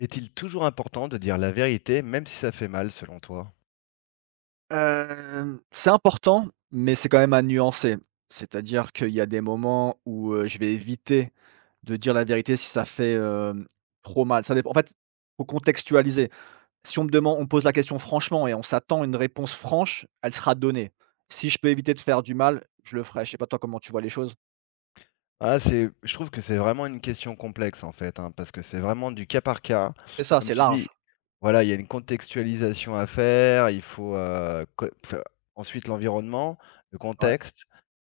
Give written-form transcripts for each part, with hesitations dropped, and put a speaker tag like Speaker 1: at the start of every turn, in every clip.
Speaker 1: Est-il toujours important de dire la vérité, même si ça fait mal, selon toi?
Speaker 2: C'est important, mais c'est quand même à nuancer. C'est-à-dire qu'il y a des moments où, je vais éviter de dire la vérité si ça fait, trop mal. Ça dépend en fait, faut contextualiser. Si on me demande, on me pose la question franchement et on s'attend à une réponse franche, elle sera donnée. Si je peux éviter de faire du mal, je le ferai. Je sais pas toi comment tu vois les choses?
Speaker 1: Ah, c'est je trouve que c'est vraiment une question complexe, en fait, hein, parce que c'est vraiment du cas par cas.
Speaker 2: C'est ça,
Speaker 1: Comme
Speaker 2: c'est
Speaker 1: tu dis,
Speaker 2: large.
Speaker 1: voilà, il y a une contextualisation à faire, il faut, co enfin, ensuite l'environnement, le
Speaker 2: Ouais,
Speaker 1: contexte.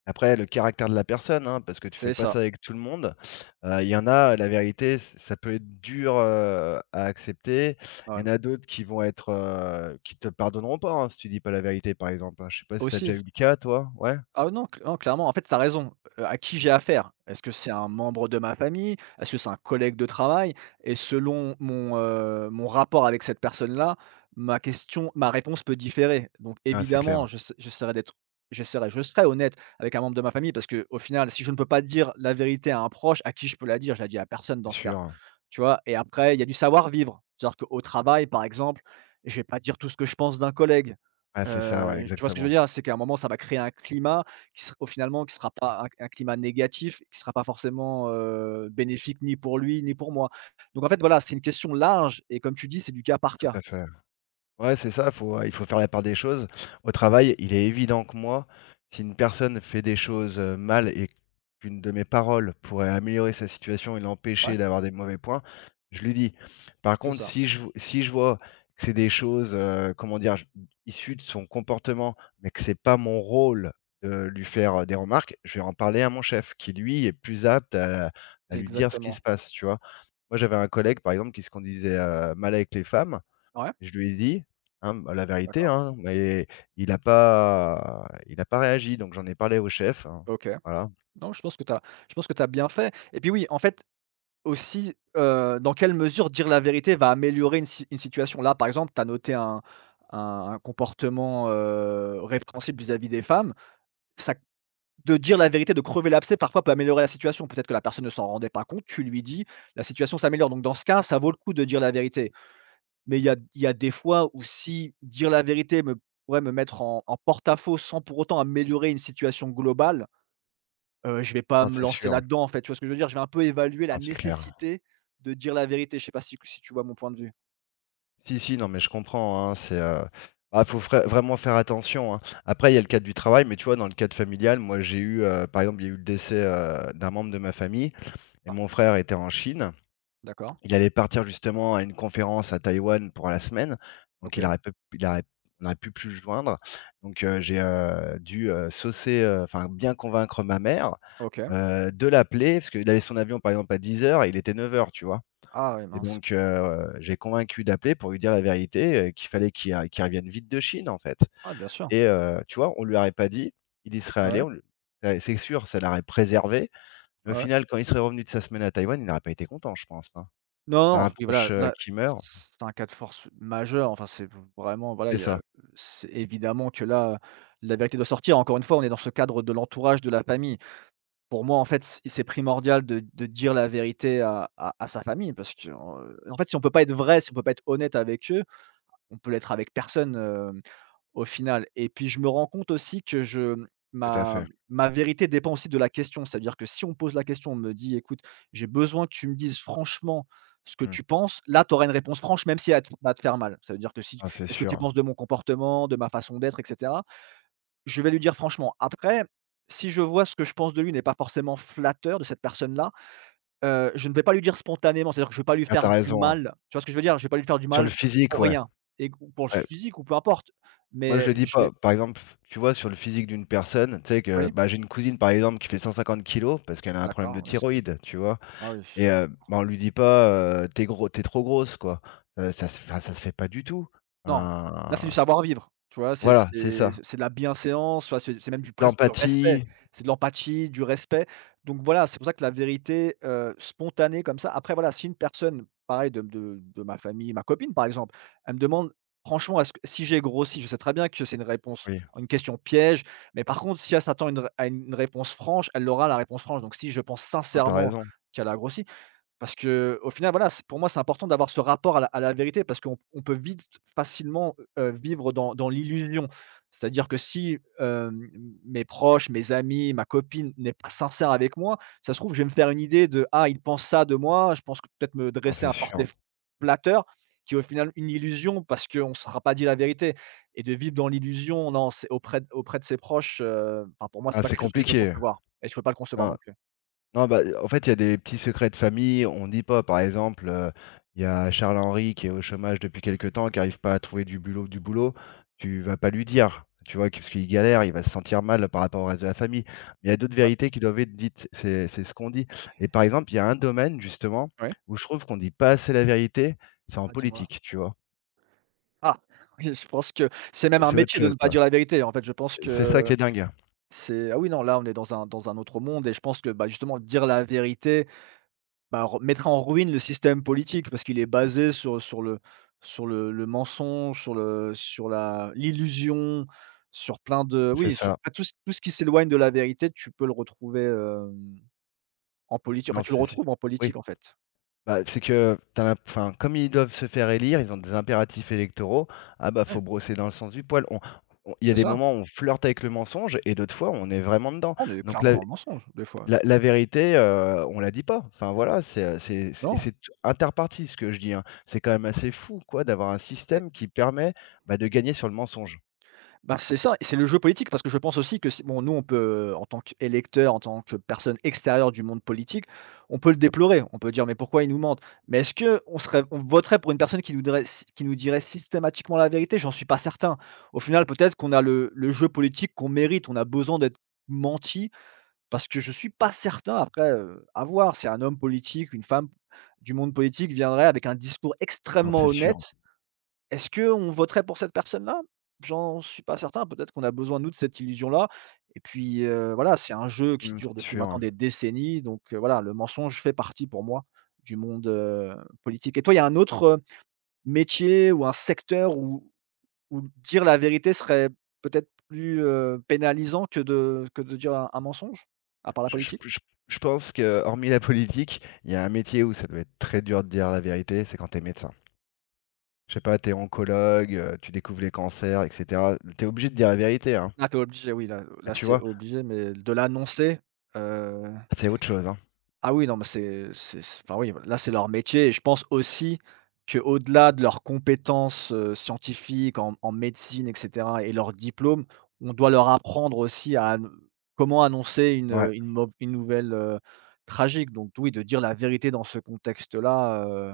Speaker 1: Après le caractère de la personne, hein, parce que tu fais
Speaker 2: c'est
Speaker 1: pas
Speaker 2: ça.
Speaker 1: ça avec tout le monde. Il y en a, la vérité, ç ça peut être dur, à accepter. Il
Speaker 2: Ouais.
Speaker 1: y en a d'autres qui vont être, qui te pardonneront pas, hein, si tu dis pas la vérité, par exemple, hein. Je sais pas si tu as déjà
Speaker 2: Aussi.
Speaker 1: eu le cas toi? Ouais?
Speaker 2: Ah non, cl non, clairement, en fait, tu as raison. À qui j'ai affaire? Est-ce que c'est un membre de ma famille? Est-ce que c'est un collègue de travail? Et selon mon rapport avec cette personne-là, ma réponse peut différer. Donc
Speaker 1: Ah, c'est
Speaker 2: évidemment,
Speaker 1: clair,
Speaker 2: j'essa j'essaierai d'être j'essaierai je serai honnête avec un membre de ma famille parce que au final, si je ne peux pas dire la vérité à un proche, à qui je peux la dire? Je la dis à personne dans
Speaker 1: c'est
Speaker 2: ce cas.
Speaker 1: sûr.
Speaker 2: Tu vois? Et après, il y a du savoir-vivre. C'est-à-dire qu'au travail, par exemple, je vais pas dire tout ce que je pense d'un collègue.
Speaker 1: Ah, c'est ça, ouais,
Speaker 2: Tu vois ce que je veux
Speaker 1: exactement.
Speaker 2: dire? C'est qu'à un moment, ça va créer un climat qui ser au finalement, qui sera pas un climat négatif, qui sera pas forcément, bénéfique ni pour lui ni pour moi. Donc en fait, voilà, c'est une question large et comme tu dis, c'est du cas par
Speaker 1: Tout
Speaker 2: cas.
Speaker 1: à fait. Ouais, c'est ça, il faut faire la part des choses. Au travail, il est évident que moi, si une personne fait des choses, mal et qu'une de mes paroles pourrait améliorer sa situation et
Speaker 2: Ouais,
Speaker 1: l'empêcher d'avoir des mauvais points, je lui dis. Par
Speaker 2: c'est
Speaker 1: contre,
Speaker 2: ça,
Speaker 1: si je vois que c'est des choses, comment dire? J Issues de son comportement, mais que c'est pas mon rôle de lui faire, des remarques, je vais en parler à mon chef qui, lui, est plus apte à lui dire ce qui
Speaker 2: exactement.
Speaker 1: se passe, tu vois? Moi, j'avais un collègue, par exemple, qui se conduisait, mal avec les femmes.
Speaker 2: Ouais,
Speaker 1: Je lui ai dit, hein, bah, la vérité,
Speaker 2: d'accord.
Speaker 1: hein, mais il a pas réagi, donc j'en ai parlé au chef, hein,
Speaker 2: OK.
Speaker 1: voilà.
Speaker 2: Non, je pense que tu as bien fait et puis oui, en fait. Aussi, dans quelle mesure dire la vérité va améliorer une si une situation? Là, par exemple, tu as noté un un comportement, répréhensible vis-à-vis des femmes. Ça de dire la vérité, de crever l'abcès, parfois peut améliorer la situation. Peut-être que la personne ne s'en rendait pas compte, tu lui dis, la situation s'améliore. Donc dans ce cas, ça vaut le coup de dire la vérité. Mais il y a des fois où si dire la vérité me pourrait me mettre en porte-à-faux sans pour autant améliorer une situation globale. Je vais pas
Speaker 1: Ah,
Speaker 2: me
Speaker 1: c'est
Speaker 2: lancer
Speaker 1: sûr,
Speaker 2: là-dedans, en fait, tu vois ce que je veux dire? Je vais un peu évaluer la
Speaker 1: ah, c'est clair.
Speaker 2: nécessité de dire la vérité. Je sais pas si tu vois mon point de vue?
Speaker 1: Si, si, non, mais je comprends, hein, c'est, bah, faut vraiment faire attention, hein. Après, il y a le cadre du travail, mais tu vois, dans le cadre familial, moi, j'ai eu, par exemple, il y a eu le décès, d'un membre de ma famille et
Speaker 2: Ah,
Speaker 1: mon frère était en Chine.
Speaker 2: d'accord.
Speaker 1: Il allait partir justement à une conférence à Taïwan pour la semaine, donc
Speaker 2: OK,
Speaker 1: il aurait peu il aurait on aurait pu plus le joindre. Donc j'ai, dû, enfin bien convaincre ma mère,
Speaker 2: OK.
Speaker 1: de l'appeler parce qu'il avait son avion par exemple à 10 h et il était 9 heures, tu vois?
Speaker 2: Ah ouais,
Speaker 1: Et
Speaker 2: mince.
Speaker 1: donc j'ai convaincu d'appeler pour lui dire la vérité, qu'il fallait qu'il revienne vite de Chine, en fait
Speaker 2: Ah bien sûr.
Speaker 1: et tu vois? On lui aurait pas dit, il y serait allé,
Speaker 2: Ouais,
Speaker 1: on le ouais, c'est sûr, ça l'aurait préservé, mais au
Speaker 2: ouais.
Speaker 1: final, quand il serait revenu de sa semaine à Taïwan, il n'aurait pas été content, je pense, hein. Tu
Speaker 2: Non,
Speaker 1: Un
Speaker 2: non, oui, voilà,
Speaker 1: proche,
Speaker 2: là,
Speaker 1: qui meurt.
Speaker 2: c'est un cas de force majeur. Enfin, c'est vraiment, voilà,
Speaker 1: C'est
Speaker 2: il y a
Speaker 1: ça,
Speaker 2: c'est évidemment que là, la vérité doit sortir. Encore une fois, on est dans ce cadre de l'entourage, de la famille. Pour moi, en fait, c'est primordial de dire la vérité à sa famille parce que, en fait, si on peut pas être vrai, si on peut pas être honnête avec eux, on peut l'être avec personne, au final et puis je me rends compte aussi que je
Speaker 1: tout à
Speaker 2: ma
Speaker 1: fait.
Speaker 2: ma vérité dépend aussi de la question. C'est-à-dire que si on pose la question, on me dit: «Écoute, j'ai besoin que tu me dises franchement ce que
Speaker 1: Mmh.
Speaker 2: tu penses», là, tu auras une réponse franche même si elle va te faire mal. Ça veut dire que si
Speaker 1: Ah, c'est
Speaker 2: «Qu'est-ce que tu
Speaker 1: sûr.
Speaker 2: penses de mon comportement, de ma façon d'être?» et cetera. Je vais lui dire franchement. Après, si je vois ce que je pense de lui n'est pas forcément flatteur de cette personne-là. Je ne vais pas lui dire spontanément, c'est-à-dire que je vais pas lui
Speaker 1: Ah, tu
Speaker 2: faire du
Speaker 1: raison, hein.
Speaker 2: mal. Tu vois ce que je veux dire? Je vais pas lui faire du
Speaker 1: Sur le
Speaker 2: mal
Speaker 1: physique,
Speaker 2: pour
Speaker 1: ouais.
Speaker 2: rien et q ou pour le
Speaker 1: Ouais.
Speaker 2: physique ou peu importe,
Speaker 1: Moi, je
Speaker 2: mais
Speaker 1: le dis
Speaker 2: je
Speaker 1: pas.
Speaker 2: vais.
Speaker 1: Par exemple, tu vois, sur le physique d'une personne, tu sais que,
Speaker 2: Oui?
Speaker 1: bah, j'ai une cousine, par exemple, qui fait 150 kilos parce qu'elle a un problème de
Speaker 2: D'accord, oui, ce que
Speaker 1: thyroïde, tu vois?
Speaker 2: ah oui.
Speaker 1: Et bah, on lui dit pas: «Tu gros T'es trop grosse», quoi. Ça se Enfin, ça se fait pas du tout.
Speaker 2: Non, là, c'est du
Speaker 1: Hein,
Speaker 2: savoir-vivre, tu vois? C'est
Speaker 1: voilà, c'est
Speaker 2: c'est
Speaker 1: ça.
Speaker 2: c'est de la bienséance, tu vois? C'est même du presque du respect.
Speaker 1: L'empathie,
Speaker 2: C'est de l'empathie, du respect. Donc voilà, c'est pour ça que la vérité, spontanée comme ça après voilà, si une personne, pareil de ma famille, ma copine par exemple, elle me demande franchement: «Est-ce que si j'ai grossi?» Je sais très bien que c'est
Speaker 1: oui.
Speaker 2: une question piège, mais par contre si elle s'attend à une réponse franche, elle aura la réponse franche. Donc si je pense
Speaker 1: Non, tu
Speaker 2: sincèrement
Speaker 1: raison.
Speaker 2: qu'elle a grossi parce que, au final, voilà, c'est pour moi, c'est important d'avoir ce rapport à la vérité parce qu'on peut vite facilement, vivre dans l'illusion. C'est-à-dire que si, mes proches, mes amis, ma copine n'est pas sincère avec moi, ça se trouve, je vais me faire une idée de: «Ah, il pense ça de moi», je pense que peut-être me
Speaker 1: Non,
Speaker 2: dresser
Speaker 1: c'est
Speaker 2: un
Speaker 1: sûr.
Speaker 2: portrait f flatteur qui est au final une illusion parce qu'on ne se sera pas dit la vérité et de vivre dans l'illusion, non, c'est auprès de ses proches, enfin, pour moi, c'est
Speaker 1: Ah,
Speaker 2: pas
Speaker 1: c'est
Speaker 2: quelque chose que je peux
Speaker 1: compliqué.
Speaker 2: concevoir et je peux pas le concevoir non
Speaker 1: Non.
Speaker 2: plus.
Speaker 1: Non, bah, en fait, il y a des petits secrets de famille, on ne dit pas. Par exemple, il y a Charles Henry qui est au chômage depuis quelque temps, qui arrive pas à trouver du boulot, tu vas pas lui dire, tu vois? Que parce qu'il galère, il va se sentir mal par rapport au reste de la famille. Mais il y a d'autres
Speaker 2: Ah,
Speaker 1: vérités qui doivent être dites, c'est ce qu'on dit. Et par exemple, il y a un domaine justement
Speaker 2: ouais?
Speaker 1: où je trouve qu'on dit pas assez la vérité, c'est en
Speaker 2: Ah, dis-moi.
Speaker 1: politique, tu vois?
Speaker 2: Ah! Oui, je pense que c'est même
Speaker 1: Et
Speaker 2: un
Speaker 1: c'est autre
Speaker 2: métier de
Speaker 1: chose
Speaker 2: ne pas
Speaker 1: ça.
Speaker 2: dire la vérité. En fait, je pense
Speaker 1: C'est ça
Speaker 2: que
Speaker 1: qui est dingue.
Speaker 2: c'est. Ah oui, non, là, on est dans un autre monde et je pense que, bah, justement, dire la vérité, bah, re mettrait en ruine le système politique parce qu'il est basé sur le mensonge, sur le sur la l'illusion, sur plein de.
Speaker 1: C'est
Speaker 2: Oui, sur,
Speaker 1: ça.
Speaker 2: bah, tout ce qui s'éloigne de la vérité, tu peux le retrouver, en politique. Enfin,
Speaker 1: Non,
Speaker 2: tu le
Speaker 1: c'est
Speaker 2: retrouves en
Speaker 1: oui.
Speaker 2: politique, en fait.
Speaker 1: Bah, c'est que t'as enfin, comme ils doivent se faire élire, ils ont des impératifs électoraux. Ah bah faut
Speaker 2: Ouais,
Speaker 1: brosser dans le sens du poil. Il y a
Speaker 2: c'est
Speaker 1: des
Speaker 2: ça.
Speaker 1: moments où on flirte avec le mensonge et d'autres fois on est vraiment dedans.
Speaker 2: On est
Speaker 1: Donc
Speaker 2: clairement
Speaker 1: la,
Speaker 2: dans le mensonge, des fois,
Speaker 1: la, la vérité, on la dit pas. Enfin voilà, et
Speaker 2: non?
Speaker 1: c'est interparti ce que je dis. Hein. C'est quand même assez fou quoi d'avoir un système qui permet bah, de gagner sur le mensonge.
Speaker 2: Bah, c'est ça et c'est le jeu politique parce que je pense aussi que c'est bon, nous, on peut, en tant qu'électeur, en tant que personne extérieure du monde politique, on peut le déplorer. On peut dire: «Mais pourquoi ils nous mentent?» Mais est-ce que on serait on voterait pour une personne qui nous dirait s qui nous dirait systématiquement la vérité? J'en suis pas certain. Au final, peut-être qu'on a le jeu politique qu'on mérite, on a besoin d'être menti parce que je suis pas certain après, à voir si un homme politique, une femme du monde politique viendrait avec un discours
Speaker 1: Non,
Speaker 2: extrêmement
Speaker 1: c'est sûr.
Speaker 2: honnête, est-ce qu'on voterait pour cette personne-là? J'en suis pas certain, peut-être qu'on a besoin nous de cette illusion-là et puis, voilà, c'est un jeu qui
Speaker 1: Mm,
Speaker 2: dure
Speaker 1: c'est
Speaker 2: depuis maintenant
Speaker 1: sûr.
Speaker 2: des décennies donc, voilà, le mensonge fait partie pour moi du monde, politique et toi, il y a un autre, métier ou un secteur où dire la vérité serait peut-être plus, pénalisant que de dire un mensonge? À part la
Speaker 1: Je, je-
Speaker 2: politique?
Speaker 1: je- je pense que hormis la politique, il y a un métier où ça doit être très dur de dire la vérité, c'est quand t'es médecin. Je sais pas, t'es oncologue, tu découvres les cancers et cetera. Tu obligé de dire la vérité, hein.
Speaker 2: Ah, tu obligé, oui, là
Speaker 1: Ah,
Speaker 2: là,
Speaker 1: tu
Speaker 2: c'est
Speaker 1: vois?
Speaker 2: obligé mais de l'annoncer.
Speaker 1: Ah, c'est autre chose, hein.
Speaker 2: Ah oui, non, mais c'est enfin oui, là, c'est leur métier et je pense aussi que au delà de leurs compétences, scientifiques en médecine et cetera et leurs diplômes, on doit leur apprendre aussi à ann comment annoncer
Speaker 1: Ouais.
Speaker 2: une nouvelle, tragique donc oui, de dire la vérité dans ce contexte-là,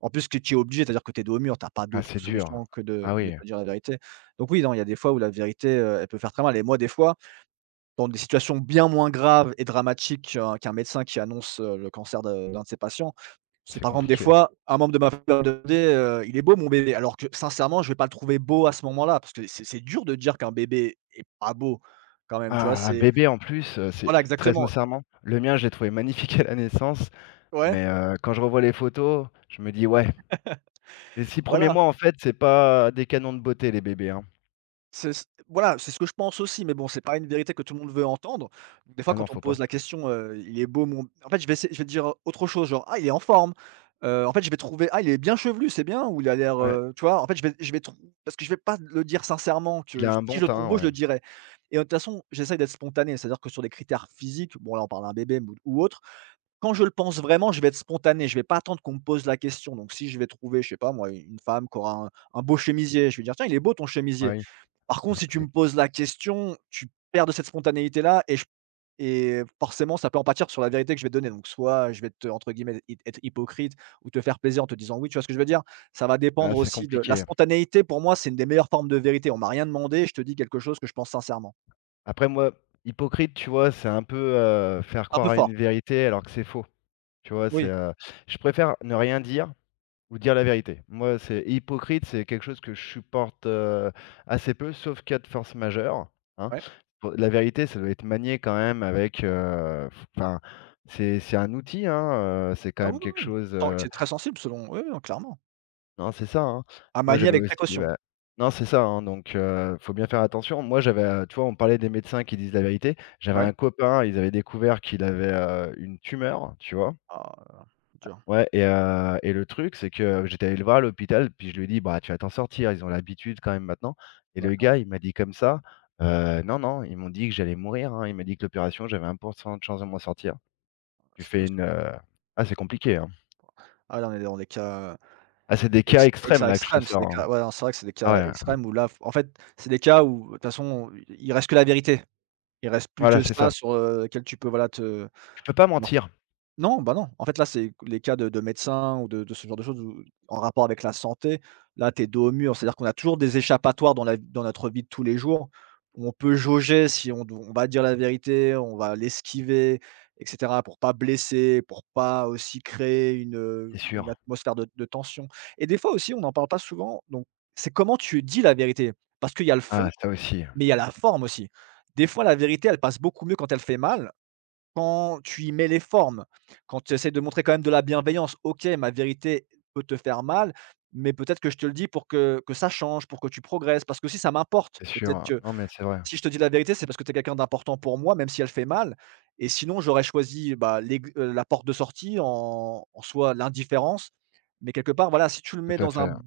Speaker 2: en plus que tu es obligé, c'est-à-dire que tu es dos au mur, tu as pas
Speaker 1: Ah,
Speaker 2: d'autre
Speaker 1: c'est dur.
Speaker 2: solution que de
Speaker 1: Ah
Speaker 2: de
Speaker 1: oui,
Speaker 2: te dire la vérité donc oui, non, il y a des fois où la vérité, elle peut faire très mal et moi, des fois dans des situations bien moins graves et dramatiques qu'un médecin qui annonce, le cancer de d'un de ses patients. C'est
Speaker 1: c'est
Speaker 2: par exemple des
Speaker 1: compliqué.
Speaker 2: fois, un membre de ma famille va me demander: «Il est beau mon bébé?» alors que sincèrement, je vais pas le trouver beau à ce moment-là, parce que c'est dur de dire qu'un bébé est pas beau quand même, tu vois?
Speaker 1: Ah, un
Speaker 2: C'est
Speaker 1: bébé en plus, c'est
Speaker 2: voilà
Speaker 1: très
Speaker 2: exactement.
Speaker 1: sincèrement, le mien, je l'ai trouvé magnifique à la naissance,
Speaker 2: Ouais,
Speaker 1: mais quand je revois les photos, je me dis: «Ouais». Les 6 premiers
Speaker 2: voilà.
Speaker 1: mois, en fait, c'est pas des canons de beauté les bébés, hein.
Speaker 2: C'est c voilà, c'est ce que je pense aussi, mais bon, c'est pas une vérité que tout le monde veut entendre. Des fois,
Speaker 1: Ah non,
Speaker 2: quand on me
Speaker 1: faut pas.
Speaker 2: pose la question: «Il est beau mon» en fait, je vais dire autre chose, genre: «Ah, il est en forme», en fait, je vais trouver: «Ah, il est bien chevelu, c'est bien» ou «Il a l'air»,
Speaker 1: Ouais,
Speaker 2: tu vois? En fait, je vais trou parce que je vais pas le dire sincèrement
Speaker 1: il
Speaker 2: que
Speaker 1: a un
Speaker 2: si je
Speaker 1: bon
Speaker 2: le trouve
Speaker 1: teint,
Speaker 2: beau, je
Speaker 1: ouais.
Speaker 2: le dirais et de toute façon, j'essaye d'être spontané, c'est-à-dire que sur des critères physiques, bon, là, on parle d'un bébé ou autre, quand je le pense vraiment, je vais être spontané, je vais pas attendre qu'on me pose la question. Donc si je vais trouver, je sais pas moi, une femme qui aura un beau chemisier, je vais dire: «Tiens, il est beau ton
Speaker 1: Ah
Speaker 2: chemisier».
Speaker 1: oui,
Speaker 2: Par contre,
Speaker 1: ah,
Speaker 2: si tu me poses la question, tu perds de cette spontanéité-là et forcément, ça peut en pâtir sur la vérité que je vais te donner. Donc, soit je vais te, entre guillemets, «être hypocrite» ou te faire plaisir en te disant «oui». Tu vois ce que je veux dire? Ça va dépendre
Speaker 1: c'est
Speaker 2: aussi de la
Speaker 1: compliqué.
Speaker 2: spontanéité. Pour moi, c'est une des meilleures formes de vérité. On m'a rien demandé, je te dis quelque chose que je pense sincèrement.
Speaker 1: Après moi, hypocrite, tu vois, c'est un peu, faire
Speaker 2: Un peu
Speaker 1: croire à
Speaker 2: fort,
Speaker 1: une vérité alors que c'est faux. Tu vois?
Speaker 2: oui,
Speaker 1: Je préfère ne rien dire ou dire la vérité. Moi, c'est hypocrite, c'est quelque chose que je supporte, assez peu, sauf cas de force majeure, hein.
Speaker 2: ouais.
Speaker 1: Faut la vérité, ça doit être manié quand même avec, f enfin, c'est un outil, hein, c'est quand
Speaker 2: Ah oui,
Speaker 1: même
Speaker 2: oui,
Speaker 1: quelque
Speaker 2: oui.
Speaker 1: chose,
Speaker 2: Tant c'est très sensible selon oui, oui, non, clairement.
Speaker 1: non, c'est ça, hein.
Speaker 2: À
Speaker 1: Moi,
Speaker 2: manier
Speaker 1: j'avais
Speaker 2: avec
Speaker 1: aussi
Speaker 2: précaution.
Speaker 1: bah non, c'est ça, hein, donc faut bien faire attention. Moi, j'avais, tu vois, on parlait des médecins qui disent la vérité. J'avais
Speaker 2: Oui.
Speaker 1: un copain, ils avaient découvert qu'il avait, une tumeur, tu vois?
Speaker 2: Ah, dur.
Speaker 1: Ouais et et le truc, c'est que j'étais allé le voir à l'hôpital, puis je lui ai dit: «Bah, tu vas t'en sortir, ils ont l'habitude quand même maintenant» et le
Speaker 2: D'accord.
Speaker 1: gars, il m'a dit comme ça: «Non, non, ils m'ont dit que j'allais mourir, hein, il m'a dit que l'opération, j'avais 1% de chance de m'en sortir». Tu fais
Speaker 2: Situation.
Speaker 1: une, ah, c'est compliqué, hein.
Speaker 2: Ah là, on est dans des cas.
Speaker 1: Ah, c'est des cas
Speaker 2: Ex
Speaker 1: extrêmes
Speaker 2: exa
Speaker 1: là que je te
Speaker 2: extrême, c'est
Speaker 1: sors,
Speaker 2: des
Speaker 1: hein.
Speaker 2: cas, ouais, non, c'est vrai que c'est des
Speaker 1: Ah
Speaker 2: cas
Speaker 1: ouais,
Speaker 2: extrêmes où là, f en fait, c'est des cas où, de toute façon, il reste que la vérité. Il reste plus
Speaker 1: voilà,
Speaker 2: que
Speaker 1: c'est
Speaker 2: ça
Speaker 1: ça.
Speaker 2: sur, lequel tu peux, voilà, te
Speaker 1: Tu peux pas mentir,
Speaker 2: non, bah, non. En fait, là, c'est les cas de médecins ou de ce genre de choses où en rapport avec la santé, là, tu es dos au mur. C'est-à-dire qu'on a toujours des échappatoires dans la dans notre vie de tous les jours où on peut jauger si on va dire la vérité, on va l'esquiver et cetera, pour pas blesser, pour pas aussi créer
Speaker 1: c'est
Speaker 2: une
Speaker 1: sûr.
Speaker 2: atmosphère de tension. Et des fois aussi, on n'en parle pas souvent, donc c'est comment tu dis la vérité. Parce qu'il y a le fond,
Speaker 1: Ah, ça aussi,
Speaker 2: mais il y a la forme aussi. Des fois, la vérité, elle passe beaucoup mieux quand elle fait mal, quand tu y mets les formes, quand tu essaies de montrer quand même de la bienveillance. OK, ma vérité peut te faire mal, mais peut-être que je te le dis pour que ça change, pour que tu progresses, parce que qu'aussi ça m'importe.
Speaker 1: c'est sûr.
Speaker 2: Peut-être
Speaker 1: Hein.
Speaker 2: que
Speaker 1: Non, mais c'est vrai,
Speaker 2: si je te dis la vérité, c'est parce que tu es quelqu'un d'important pour moi, même si elle fait mal. Et sinon j'aurais choisi, bah, l'aigu la porte de sortie en soit l'indifférence. Mais quelque part, voilà, si tu le mets
Speaker 1: tout à
Speaker 2: dans
Speaker 1: fait.
Speaker 2: un
Speaker 1: Hein.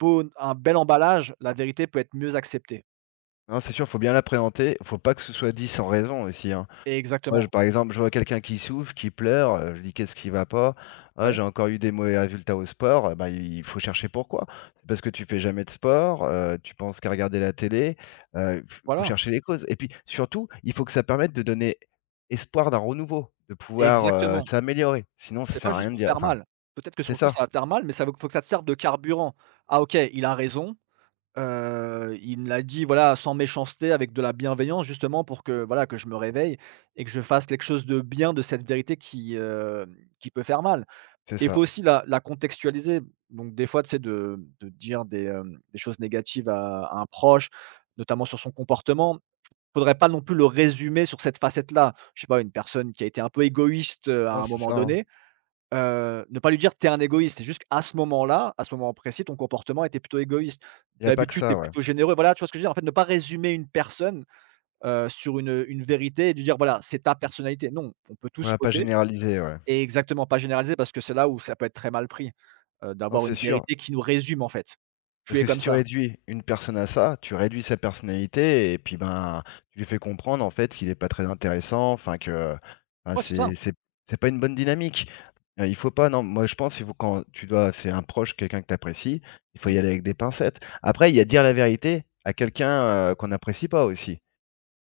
Speaker 2: beau un bel emballage, la vérité peut être mieux acceptée.
Speaker 1: Non, c'est sûr, faut bien l'appréhender, faut pas que ce soit dit sans raison aussi, hein. Moi, je,
Speaker 2: Exactement.
Speaker 1: par exemple, je vois quelqu'un qui souffre, qui pleure, je dis qu'est-ce qui va pas? Ah,
Speaker 2: Ouais,
Speaker 1: j'ai encore eu des mauvais résultats au sport. Eh ben, il faut chercher pourquoi. C'est parce que tu fais jamais de sport, tu penses qu'à regarder la télé. Il faut
Speaker 2: voilà,
Speaker 1: chercher les causes. Et puis surtout, il faut que ça permette de donner espoir d'un renouveau, de pouvoir
Speaker 2: exactement.
Speaker 1: s'améliorer. Sinon, ça
Speaker 2: C'est
Speaker 1: sert
Speaker 2: pas
Speaker 1: à
Speaker 2: juste
Speaker 1: rien de
Speaker 2: pour
Speaker 1: dire.
Speaker 2: faire
Speaker 1: Enfin,
Speaker 2: mal. Peut-être que
Speaker 1: c'est
Speaker 2: sur le coup,
Speaker 1: ça,
Speaker 2: ça va te faire mal, mais ça veut faut que ça te serve de carburant. Ah OK, il a raison, il me l'a dit, voilà, sans méchanceté, avec de la bienveillance justement pour que, voilà, que je me réveille et que je fasse quelque chose de bien de cette vérité qui, qui peut faire mal.
Speaker 1: c'est
Speaker 2: Et il faut
Speaker 1: ça.
Speaker 2: aussi la contextualiser. Donc des fois, tu sais, de dire des, des choses négatives à un proche, notamment sur son comportement, faudrait pas non plus le résumer sur cette facette-là. Je sais pas, une personne qui a été un peu égoïste, à
Speaker 1: Non,
Speaker 2: un
Speaker 1: c'est
Speaker 2: moment
Speaker 1: ça. Hein.
Speaker 2: donné. Ne pas lui dire: «Tu es un égoïste». C'est juste qu'à ce moment-là, à ce moment précis, ton comportement était plutôt égoïste.
Speaker 1: Il n'y a pas que
Speaker 2: D'habitude, t'es
Speaker 1: ça, ouais.
Speaker 2: plutôt généreux. Voilà, tu vois ce que je veux dire? En fait, ne pas résumer une personne, sur une vérité et lui dire: «Voilà, c'est ta personnalité». Non, on peut
Speaker 1: On
Speaker 2: tous
Speaker 1: va pas
Speaker 2: fauter
Speaker 1: généraliser, ouais.
Speaker 2: et exactement, pas généraliser, parce que c'est là où ça peut être très mal pris,
Speaker 1: Non,
Speaker 2: d'avoir
Speaker 1: c'est
Speaker 2: une
Speaker 1: sûr.
Speaker 2: vérité qui nous résume en fait.
Speaker 1: Parce
Speaker 2: «Tu es
Speaker 1: que si
Speaker 2: comme
Speaker 1: tu
Speaker 2: ça».
Speaker 1: réduis une personne à ça, tu réduis sa personnalité et puis, ben, tu lui fais comprendre, en fait, qu'il est pas très intéressant, enfin que, enfin,
Speaker 2: Ouais, c'est ça.
Speaker 1: c'est pas une bonne dynamique. Il faut pas, non, moi je pense, il faut quand tu dois c'est un proche, quelqu'un que tu apprécies, il faut
Speaker 2: Mmh.
Speaker 1: y aller avec des pincettes. Après, il y a dire la vérité à quelqu'un, qu'on n'apprécie pas aussi,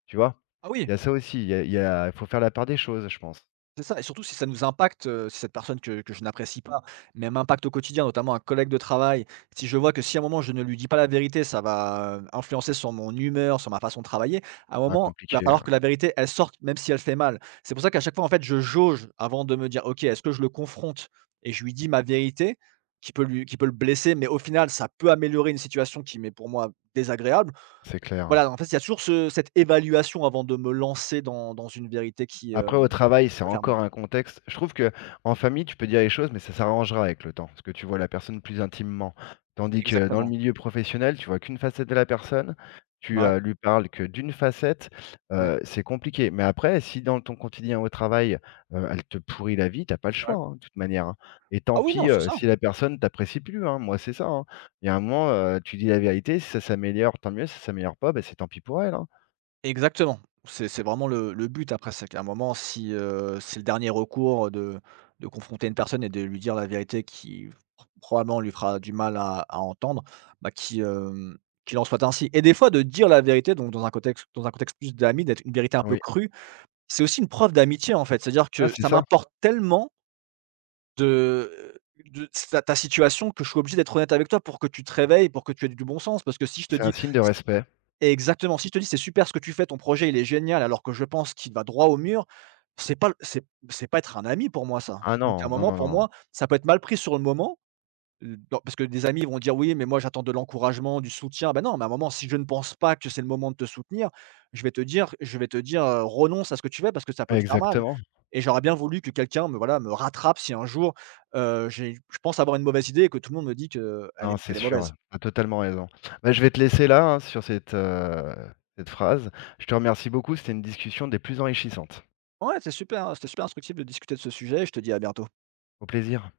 Speaker 1: tu vois?
Speaker 2: Ah
Speaker 1: Il
Speaker 2: oui.
Speaker 1: y a ça aussi, il y a il y a il faut faire la part des choses, je pense.
Speaker 2: C'est ça. Et surtout si ça nous impacte, si cette personne que je n'apprécie pas, même impact au quotidien, notamment un collègue de travail, si je vois que si à un moment je ne lui dis pas la vérité, ça va, influencer sur mon humeur, sur ma façon de travailler, à un
Speaker 1: Ah
Speaker 2: moment, il va
Speaker 1: compliqué,
Speaker 2: falloir que la vérité, elle sorte même si elle fait mal. C'est pour ça qu'à chaque fois, en fait, je jauge avant de me dire: «OK, est-ce que je le confronte et je lui dis ma vérité qui peut le blesser?» Mais au final, ça peut améliorer une situation qui m'est pour moi désagréable.
Speaker 1: c'est clair.
Speaker 2: Voilà, en fait, il y a toujours ce cette évaluation avant de me lancer dans une vérité qui,
Speaker 1: Après, au travail, c'est
Speaker 2: peut faire mal.
Speaker 1: encore un contexte. Je trouve que en famille, tu peux dire les choses, mais ça s'arrangera avec le temps, parce que tu vois la personne plus intimement. Tandis que dans le
Speaker 2: Exactement.
Speaker 1: milieu professionnel, tu vois qu'une facette de la personne, tu
Speaker 2: Ouais,
Speaker 1: lui parles que d'une facette,
Speaker 2: ouais,
Speaker 1: c'est compliqué. Mais après, si dans ton quotidien au travail, elle te pourrit la vie, t'as pas le
Speaker 2: ouais.
Speaker 1: choix, hein, de toute manière. Hein. Et tant
Speaker 2: Ah oui, non,
Speaker 1: pis
Speaker 2: c'est ça.
Speaker 1: si la personne t'apprécie plus, hein. Moi, c'est ça. Hein. Il y a un moment, tu dis la vérité, si ça s'améliore, tant mieux, si ça s'améliore pas, ben, c'est tant pis pour elle. Hein.
Speaker 2: Exactement. C'est vraiment le but. Après, c'est qu'à un moment si, c'est le dernier recours de confronter une personne et de lui dire la vérité qui probablement lui fera du mal à entendre, bah, qui, qu'il en soit ainsi. Et des fois de dire la vérité donc dans un contexte plus d'amis, d'être une vérité un peu
Speaker 1: Oui.
Speaker 2: crue, c'est aussi une preuve d'amitié en fait. C'est-à-dire
Speaker 1: Ah,
Speaker 2: que
Speaker 1: c'est
Speaker 2: ça
Speaker 1: ça.
Speaker 2: m'importe tellement de ta situation que je suis obligé d'être honnête avec toi pour que tu te réveilles, pour que tu aies du bon sens. Parce que si je te
Speaker 1: C'est un
Speaker 2: dis
Speaker 1: signe de respect.
Speaker 2: Exactement. Si je te dis: «C'est super ce que tu fais, ton projet il est génial», alors que je pense qu'il va droit au mur, c'est pas c'est c'est pas être un ami pour moi ça.
Speaker 1: Ah
Speaker 2: Donc à un
Speaker 1: non, non,
Speaker 2: moment
Speaker 1: non,
Speaker 2: pour
Speaker 1: non.
Speaker 2: moi, ça peut être mal pris sur le moment, dans parce que des amis vont dire: «Oui, mais moi j'attends de l'encouragement, du soutien». Ben non, mais à un moment si je ne pense pas que c'est le moment de te soutenir, je vais te dire, «Renonce à ce que tu fais parce que ça peut te faire mal».
Speaker 1: Exactement.
Speaker 2: Et j'aurais bien voulu que quelqu'un me, voilà, me rattrape si un jour, j'ai je pense avoir une mauvaise idée et que tout le monde me dit
Speaker 1: Non, c'est
Speaker 2: qu'elle est mauvaise.
Speaker 1: sûr, tu as totalement raison. Bah, je vais te laisser là, hein, sur cette phrase. Je te remercie beaucoup, c'était une discussion des plus enrichissantes.
Speaker 2: Ouais, c'est super, hein, c'était super instructif de discuter de ce sujet et je te dis à bientôt.
Speaker 1: Au plaisir.